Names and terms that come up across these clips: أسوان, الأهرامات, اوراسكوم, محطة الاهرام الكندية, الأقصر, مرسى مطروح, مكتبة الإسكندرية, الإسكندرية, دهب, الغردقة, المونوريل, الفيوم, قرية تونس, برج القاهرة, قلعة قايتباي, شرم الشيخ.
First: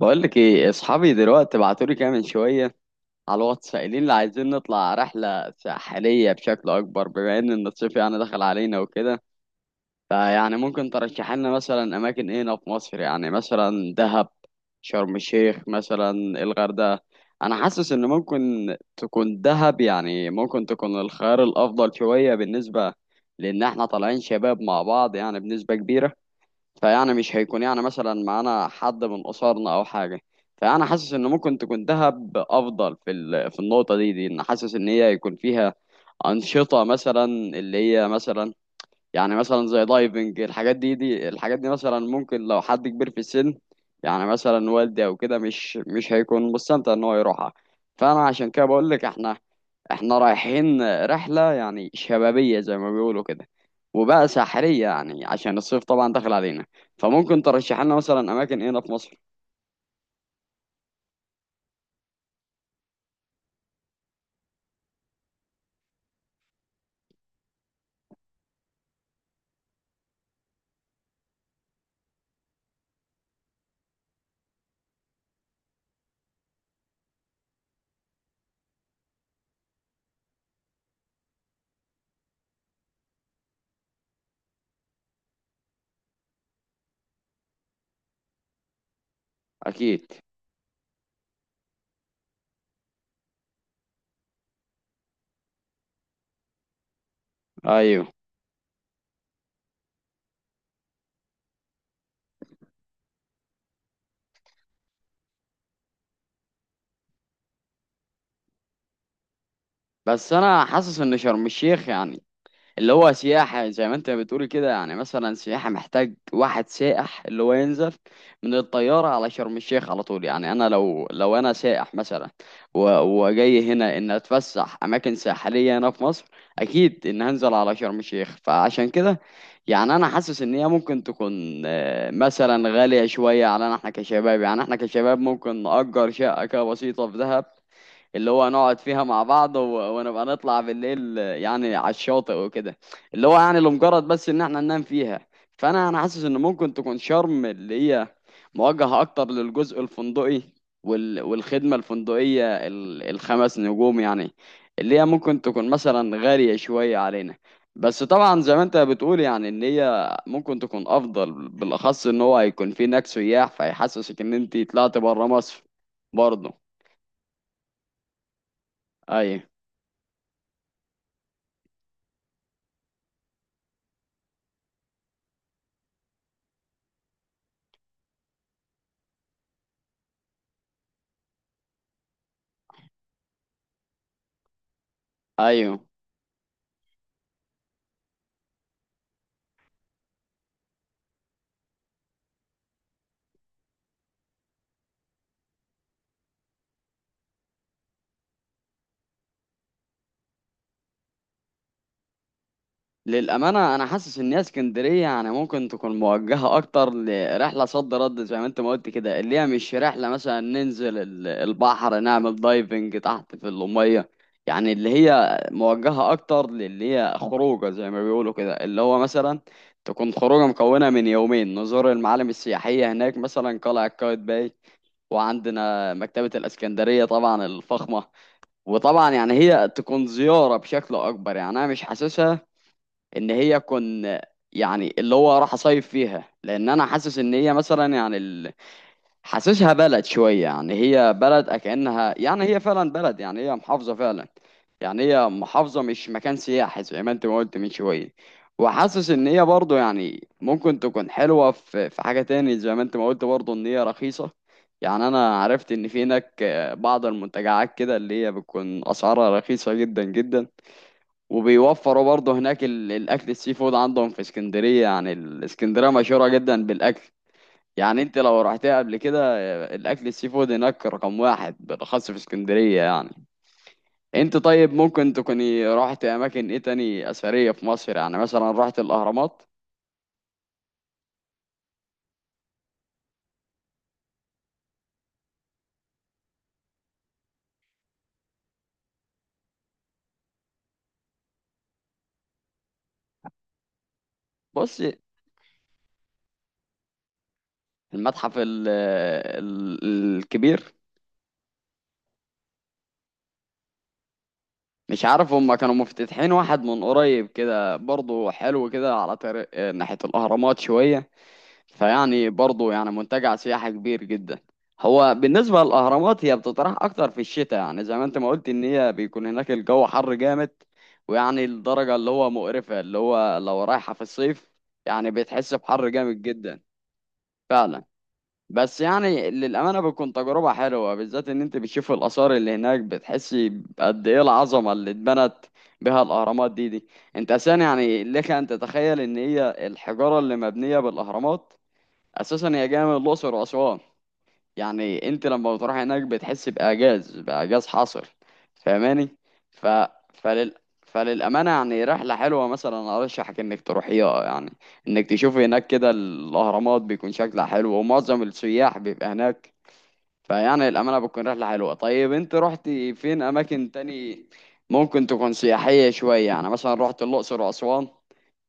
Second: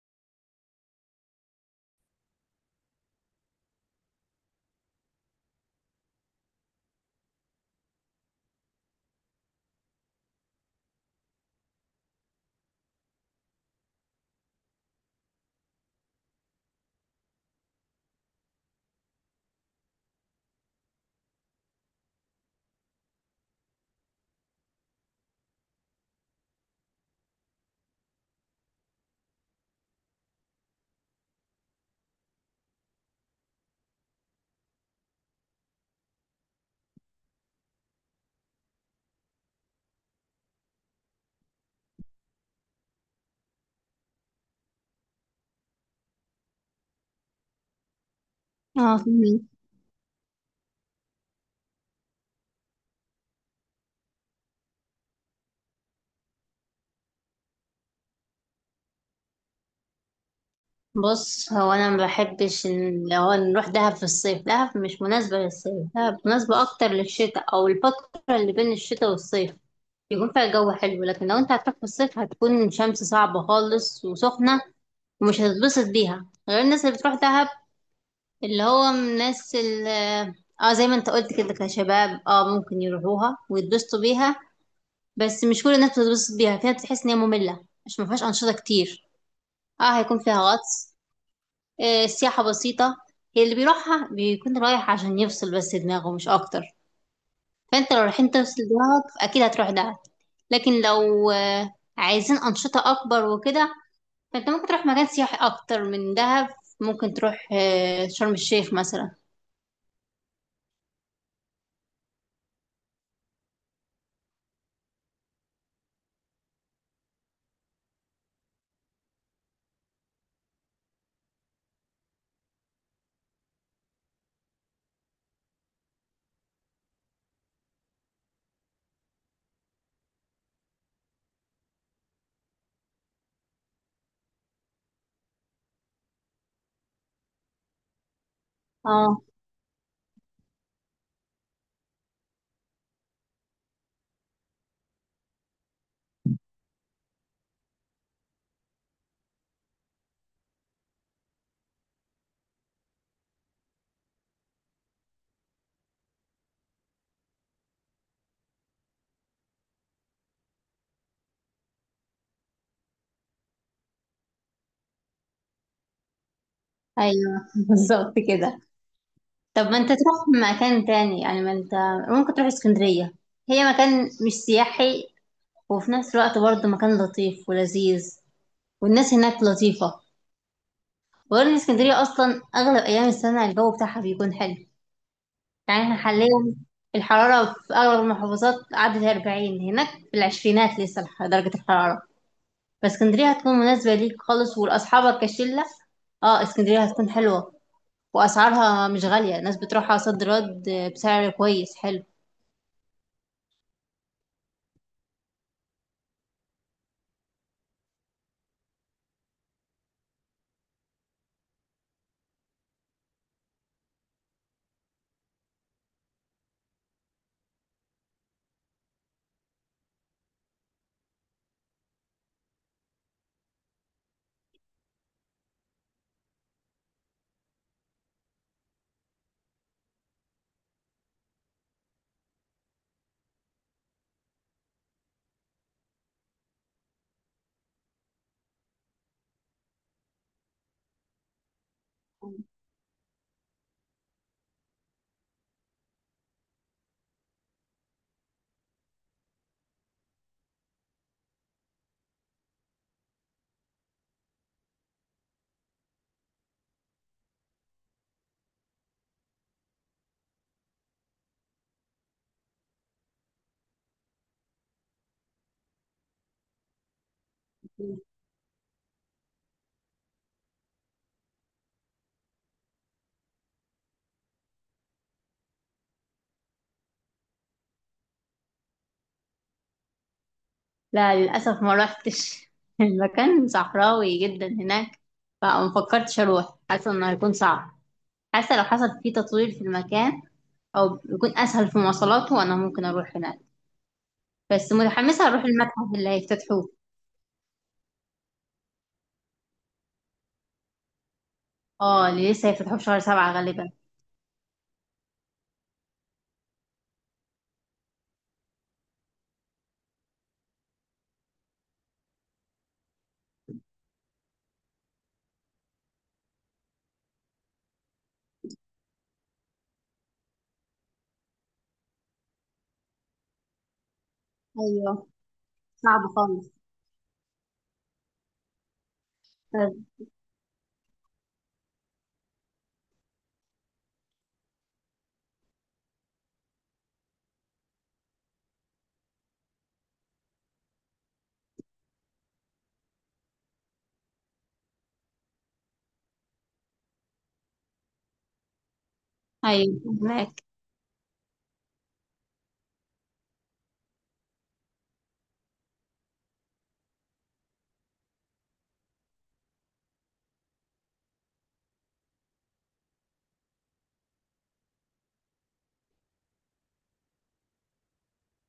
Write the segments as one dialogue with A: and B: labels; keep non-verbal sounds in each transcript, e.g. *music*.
A: بقول لك ايه، اصحابي دلوقتي بعتولي كده من شويه على الواتس قايلين لي عايزين نطلع رحله ساحليه بشكل اكبر بما ان الصيف يعني دخل علينا وكده. فيعني ممكن ترشح لنا مثلا اماكن ايه هنا في مصر؟ يعني مثلا دهب، شرم الشيخ مثلا، الغردقه. انا حاسس ان ممكن تكون دهب، يعني ممكن تكون الخيار الافضل شويه بالنسبه لان احنا طالعين شباب مع بعض يعني بنسبه كبيره. فيعني مش هيكون يعني مثلا معانا حد من قصارنا او حاجه. فانا حاسس ان ممكن تكون دهب افضل في النقطه دي ان حاسس ان هي يكون فيها انشطه، مثلا اللي هي مثلا يعني مثلا زي دايفنج. الحاجات دي الحاجات دي مثلا، ممكن لو حد كبير في السن يعني مثلا والدي او كده مش هيكون مستمتع ان هو يروحها. فانا عشان كده بقول
B: اه
A: لك احنا
B: فهمت.
A: احنا رايحين رحلة يعني شبابية زي ما بيقولوا كده، وبقى ساحرية يعني عشان الصيف طبعا داخل علينا. فممكن ترشح لنا مثلا أماكن هنا في مصر؟
B: بص، هو انا ما بحبش ان لو نروح دهب في الصيف. دهب مش مناسبه للصيف، دهب مناسبه اكتر للشتاء او الفتره اللي بين الشتاء والصيف يكون فيها جو حلو. لكن لو انت هتروح في الصيف هتكون شمس صعبه خالص وسخنه، ومش هتتبسط بيها غير الناس اللي بتروح دهب، اللي هو من الناس اللي اه زي ما انت قلت كده، كشباب ممكن يروحوها ويتبسطوا بيها. بس مش كل الناس بتتبسط بيها، فيها بتحس ان هي ممله، مش ما فيهاش انشطه كتير. اه
A: أكيد.
B: هيكون فيها غطس. السياحة بسيطة، هي اللي بيروحها بيكون رايح عشان يفصل بس دماغه، مش أكتر. فأنت لو
A: أيوه.
B: رايحين تفصل دماغك أكيد هتروح دهب، لكن لو عايزين أنشطة أكبر وكده، فأنت ممكن تروح مكان سياحي أكتر من دهب. ممكن تروح شرم الشيخ مثلا.
A: بس أنا حاسس إن شرم الشيخ يعني اللي هو سياحة زي ما انت بتقول كده، يعني مثلا سياحة محتاج واحد سائح اللي هو ينزل من الطيارة على شرم الشيخ على طول. يعني انا لو انا سائح مثلا وجاي هنا ان اتفسح اماكن ساحلية هنا في مصر، اكيد ان هنزل على شرم الشيخ. فعشان كده يعني انا حاسس ان هي ممكن تكون مثلا غالية شوية علينا احنا كشباب. يعني احنا كشباب ممكن نأجر شقة كده بسيطة في دهب، اللي هو نقعد فيها مع
B: اه
A: بعض ونبقى نطلع بالليل يعني على الشاطئ وكده، اللي هو يعني لمجرد بس ان احنا ننام فيها. فانا حاسس ان ممكن تكون شرم اللي هي موجهة اكتر للجزء الفندقي والخدمة الفندقية الخمس نجوم، يعني اللي هي ممكن تكون مثلا غالية شوية علينا. بس طبعا زي ما انت بتقول يعني ان هي ممكن تكون افضل، بالاخص ان هو هيكون في هناك سياح فيحسسك ان انت طلعت بره مصر برضه.
B: ايوه *laughs* بالظبط كده.
A: ايوه.
B: طب ما انت تروح مكان تاني، يعني ما انت ممكن تروح اسكندرية. هي مكان مش سياحي وفي نفس الوقت برضه مكان لطيف ولذيذ، والناس هناك لطيفة. وغير ان اسكندريه اصلا اغلب ايام السنه الجو بتاعها بيكون حلو.
A: ايوه،
B: يعني احنا حاليا الحراره في اغلب المحافظات عدت 40، هناك في العشرينات لسه درجه الحراره. فاسكندريه هتكون مناسبه ليك خالص ولاصحابك كشله. اه اسكندريه هتكون حلوه، واسعارها مش غاليه. الناس بتروحها صد رد بسعر كويس حلو.
A: للأمانة أنا حاسس إن هي اسكندرية يعني ممكن تكون موجهة أكتر لرحلة صد رد زي ما أنت ما قلت كده، اللي هي مش رحلة مثلا ننزل البحر نعمل دايفنج تحت في المية. يعني اللي هي موجهة أكتر للي هي خروجة زي ما بيقولوا كده، اللي هو مثلا تكون خروجة مكونة من يومين نزور المعالم السياحية هناك، مثلا قلعة قايتباي، وعندنا مكتبة الإسكندرية طبعا الفخمة. وطبعا يعني هي تكون زيارة بشكل أكبر، يعني أنا مش حاسسها ان هي كن يعني اللي هو راح اصيف فيها، لان انا حاسس ان هي مثلا يعني حاسسها بلد شويه، يعني هي بلد كأنها يعني هي فعلا بلد، يعني هي محافظه فعلا. يعني هي محافظه مش مكان سياحي زي ما انت ما قلت من شويه. وحاسس ان هي برضه يعني ممكن تكون حلوه في حاجه تاني زي ما انت ما قلت برضه ان هي رخيصه. يعني انا عرفت ان في هناك بعض المنتجعات كده اللي هي بتكون اسعارها رخيصه جدا جدا، وبيوفروا برضه هناك الاكل السي فود عندهم في اسكندريه. يعني الاسكندريه مشهوره جدا بالاكل، يعني انت لو رحتها قبل كده الاكل السي فود هناك رقم واحد بالاخص في اسكندريه. يعني انت طيب ممكن تكوني رحت اماكن ايه تاني اثريه في مصر؟ يعني مثلا رحت الاهرامات؟
B: لا للاسف ما روحتش *laughs* المكان صحراوي جدا هناك، فما فكرتش اروح، حاسه انه هيكون صعب. حاسة لو حصل فيه تطوير في المكان أو يكون أسهل في مواصلاته أنا ممكن أروح هناك. بس
A: بص،
B: متحمسة أروح المتحف اللي هيفتتحوه،
A: المتحف ال الكبير.
B: اه اللي لسه هيفتحوه في شهر سبعة غالبا.
A: مش عارف هما كانوا مفتتحين واحد من قريب كده برضه حلو كده على طريق ناحيه الاهرامات شويه، فيعني برضه يعني منتجع سياحي كبير جدا. هو بالنسبة للأهرامات هي بتطرح أكتر في الشتاء، يعني زي ما أنت ما قلت إن هي بيكون هناك الجو حر جامد، ويعني الدرجة اللي هو مقرفة اللي هو لو رايحة في الصيف.
B: ايوه
A: يعني بتحس بحر
B: صعب
A: جامد
B: خالص.
A: جدا. فعلا. بس يعني
B: طب
A: للأمانة بتكون تجربة حلوة، بالذات إن أنت بتشوف الآثار اللي هناك، بتحسي قد إيه العظمة اللي اتبنت بها الأهرامات دي. أنت أساسا يعني لك أن تتخيل إن هي الحجارة اللي مبنية بالأهرامات اساسا هي جايه من الاقصر واسوان. يعني انت لما بتروح هناك بتحس باعجاز حاصل، فاهماني؟ ف
B: أيوة، هناك
A: فلل... فللامانه يعني رحله حلوه، مثلا ارشحك انك تروحيها، يعني انك تشوفي هناك كده الاهرامات بيكون شكلها حلو ومعظم السياح بيبقى هناك. فيعني الامانه بتكون رحله حلوه. طيب انت رحتي فين اماكن تاني ممكن تكون سياحيه شويه؟ يعني مثلا رحت الاقصر واسوان؟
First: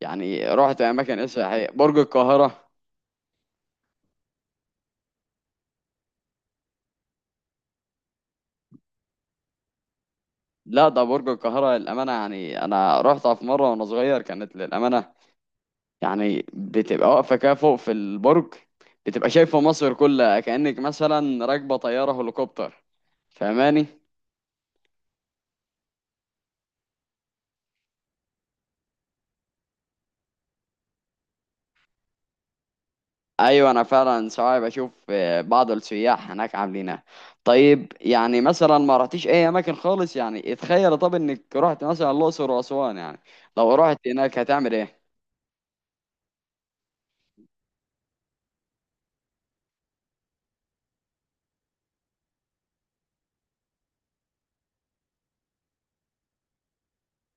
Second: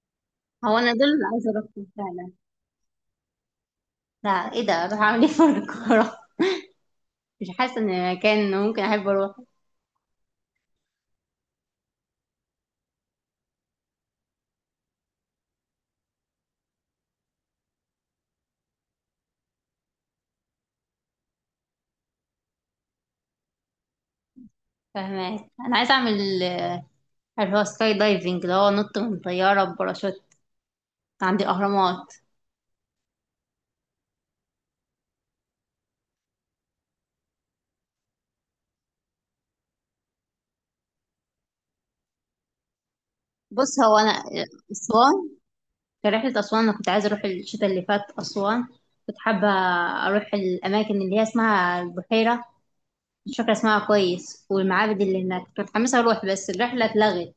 A: يعني
B: هو
A: رحت
B: أنا دول
A: اماكن
B: اللي
A: إيه
B: عايزة
A: سياحيه؟
B: أروحهم
A: برج
B: فعلا.
A: القاهره؟
B: لا، إيه ده؟ أروح أعمل إيه في القاهرة؟ *laughs* مش حاسة إن مكان ممكن أحب أروح.
A: لا، ده برج القاهرة للأمانة، يعني أنا رحتها في مرة وأنا صغير كانت للأمانة، يعني بتبقى واقفة كده فوق في البرج بتبقى شايفة مصر كلها كأنك مثلا راكبة طيارة هليكوبتر، فاهماني؟
B: فهناك أنا عايزة أعمل اللي هو سكاي دايفنج، اللي هو نط من طيارة بباراشوت عند الأهرامات.
A: أيوة أنا فعلا ساعات بشوف بعض السياح هناك عاملينها. طيب يعني مثلا ما رحتيش أي أماكن خالص؟ يعني اتخيل طب إنك رحت مثلا الأقصر وأسوان، يعني لو
B: بص، هو
A: رحت
B: أنا
A: هناك هتعمل إيه؟
B: أسوان، في رحلة أسوان أنا كنت عايزة أروح الشتاء اللي فات أسوان. كنت حابة أروح الأماكن اللي هي اسمها البحيرة، مش فاكرة اسمها كويس، والمعابد اللي هناك كنت متحمسة أروح، بس الرحلة اتلغت.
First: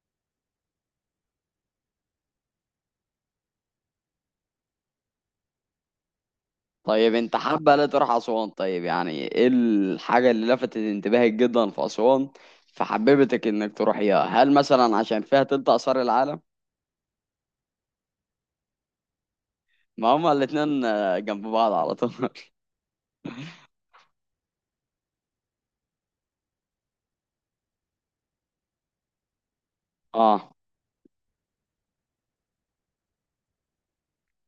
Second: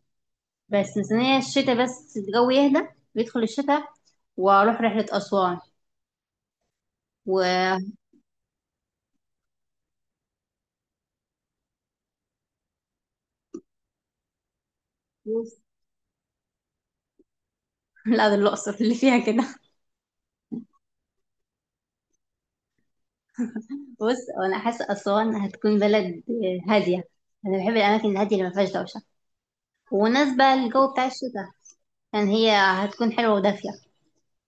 B: بس مستنية الشتاء، بس الجو يهدى، بيدخل الشتاء وأروح رحلة أسوان.
A: طيب انت حابة لا
B: و
A: تروح أسوان، طيب يعني ايه الحاجة اللي لفتت انتباهك جدا في أسوان فحببتك انك تروحيها؟ هل مثلا عشان فيها
B: بص
A: تلت آثار العالم؟
B: *laughs* لا ده الأقصر اللي فيها كده.
A: ما هما الاتنين جنب بعض على طول. *laughs*
B: بص، وأنا حاسة أسوان هتكون بلد هادية. أنا بحب الأماكن الهادية اللي ما فيهاش دوشة، ومناسبة
A: اه،
B: للجو بتاع الشتاء، يعني هي هتكون حلوة ودافية.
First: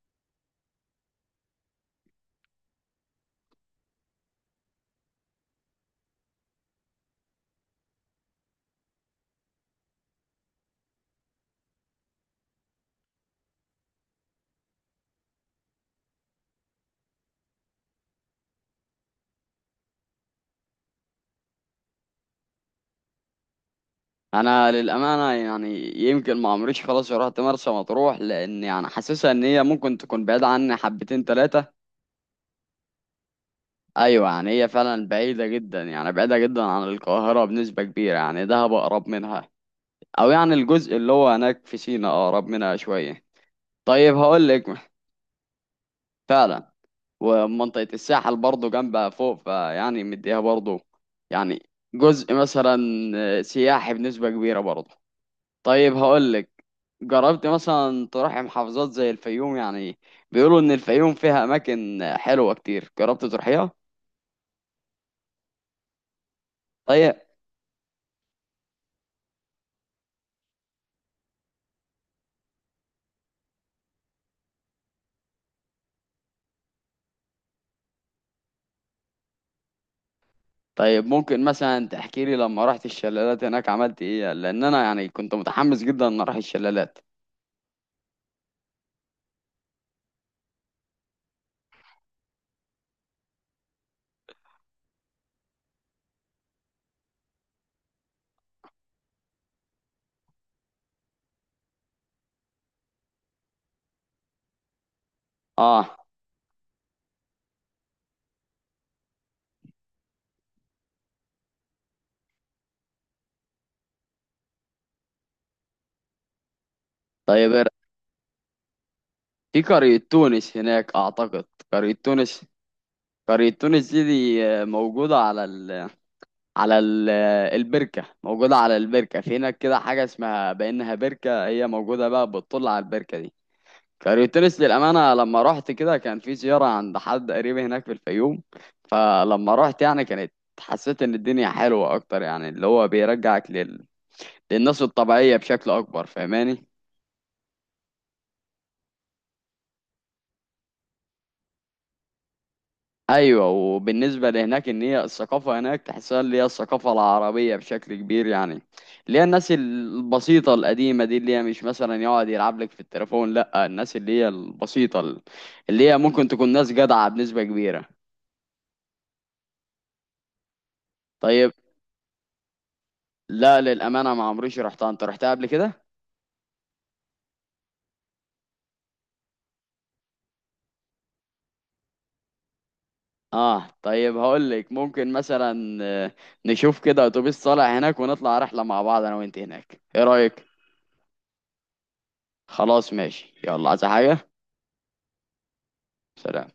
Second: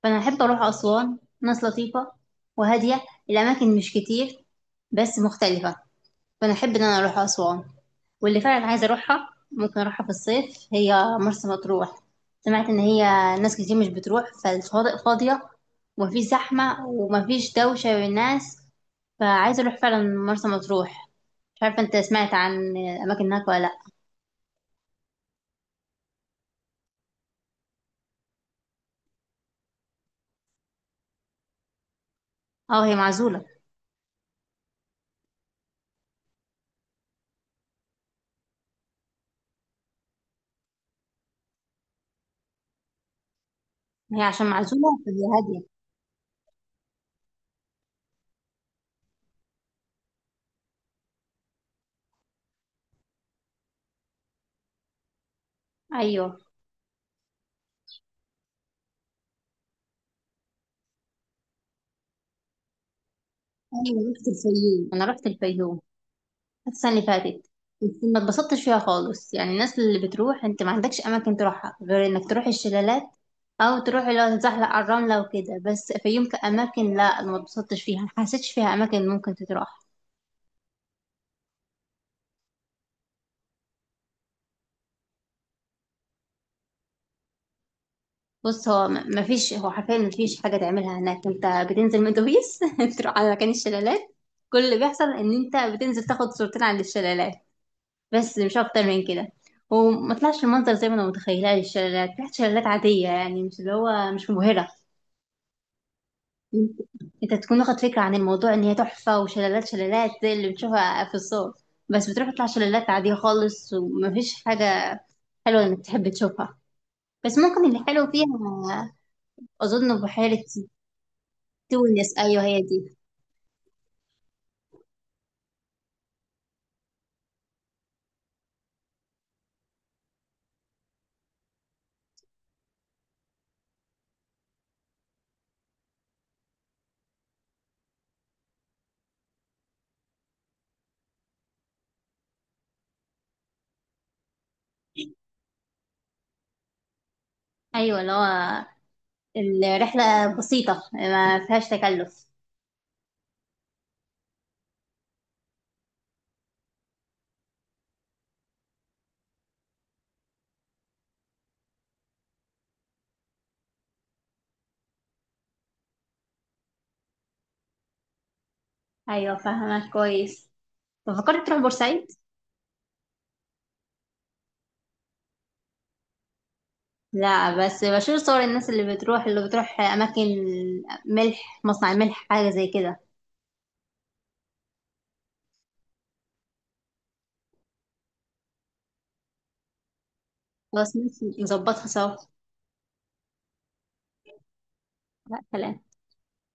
B: فانا احب اروح اسوان، ناس لطيفه وهاديه، الاماكن مش كتير بس مختلفه. فانا احب ان انا اروح اسوان. واللي فعلا عايزه اروحها ممكن اروحها في الصيف، هي مرسى مطروح. سمعت ان هي ناس كتير مش بتروح، فالشواطئ فاضيه، ومفيش زحمه ومفيش دوشه بين الناس. فعايزه اروح فعلا مرسى مطروح. مش عارفه انت سمعت عن الاماكن هناك ولا لا؟
A: انا للأمانة يعني يمكن ما عمريش خلاص رحت مرسى مطروح، لان يعني حاسسها ان هي ممكن تكون بعيدة عني حبتين تلاتة.
B: اه هي معزوله،
A: ايوه، يعني هي فعلا بعيدة جدا، يعني بعيدة جدا عن القاهرة بنسبة كبيرة، يعني دهب أقرب منها، او يعني الجزء اللي هو هناك في سينا أقرب منها شوية. طيب
B: هي عشان
A: هقول لك.
B: معزوله فهي هاديه.
A: فعلا. ومنطقة الساحل برضه جنبها فوق فيعني مديها برضه يعني جزء مثلا سياحي بنسبة كبيرة برضه. طيب هقول
B: ايوه.
A: لك، جربت مثلا تروح محافظات زي الفيوم؟ يعني بيقولوا إن الفيوم فيها أماكن حلوة كتير، جربت تروحيها؟
B: ايوه رحت الفيوم، انا رحت الفيوم السنة اللي
A: طيب.
B: فاتت. ما اتبسطتش فيها خالص، يعني الناس اللي بتروح انت ما عندكش اماكن تروحها غير انك تروح الشلالات او تروح اللي هو تتزحلق على الرملة وكده. بس فيوم كأماكن، لا، أنا ما اتبسطتش فيها، ما حسيتش فيها اماكن ممكن تتروح.
A: طيب ممكن مثلا تحكي لي لما رحت الشلالات هناك عملت إيه؟ لأن أنا يعني كنت متحمس جدا إن أروح الشلالات.
B: بص ما فيش، هو حرفيا ما فيش حاجة تعملها هناك. انت بتنزل من اتوبيس *laughs* تروح على مكان الشلالات، كل اللي بيحصل ان انت بتنزل تاخد صورتين على الشلالات، بس مش اكتر من كده. وما طلعش المنظر زي ما انا متخيلاه للشلالات، طلعت شلالات عادية، يعني مش اللي هو، مش مبهرة.
A: آه.
B: انت تكون واخد فكرة عن الموضوع ان هي تحفة، وشلالات شلالات زي اللي بتشوفها في الصور، بس بتروح تطلع شلالات عادية خالص، ومفيش حاجة حلوة انك تحب تشوفها. بس
A: طيب،
B: ممكن اللي حلو فيها،
A: في
B: اظن
A: قرية
B: بحيرة
A: تونس هناك أعتقد. قرية
B: تونس، ايوه
A: تونس.
B: هي دي.
A: قرية تونس دي موجودة على على ال البركة، موجودة على البركة، في هناك كده حاجة اسمها بأنها بركة، هي موجودة بقى بتطل على البركة دي. قرية تونس للأمانة لما رحت كده كان في زيارة عند حد قريب هناك في الفيوم، فلما رحت يعني كانت حسيت إن الدنيا حلوة أكتر، يعني اللي هو بيرجعك للناس الطبيعية بشكل أكبر، فاهماني؟
B: ايوه اللي هو الرحلة بسيطة ما فيهاش تكلف.
A: ايوه، وبالنسبه لهناك ان هي الثقافه هناك تحسها اللي هي الثقافه العربيه بشكل كبير، يعني اللي هي الناس البسيطه القديمه دي اللي هي مش مثلا يقعد يلعب لك في التليفون، لا، الناس اللي هي البسيطه اللي هي ممكن تكون ناس جدعه بنسبه كبيره.
B: ايوه فاهمة كويس. طب فكرت
A: طيب.
B: تروح بورسعيد؟
A: لا للامانه ما عمريش رحتها، انت رحتها قبل كده؟
B: لا، بس بشوف صور الناس اللي بتروح، اللي بتروح اماكن ملح، مصنع ملح حاجة زي كده.
A: اه، طيب هقول لك، ممكن مثلا نشوف كده اتوبيس طالع هناك ونطلع رحله مع بعض انا وانت هناك، ايه رايك؟
B: خلاص ماشي نظبطها سوا.
A: خلاص ماشي، يلا عايز حاجه؟
B: لا كلام.
A: سلام.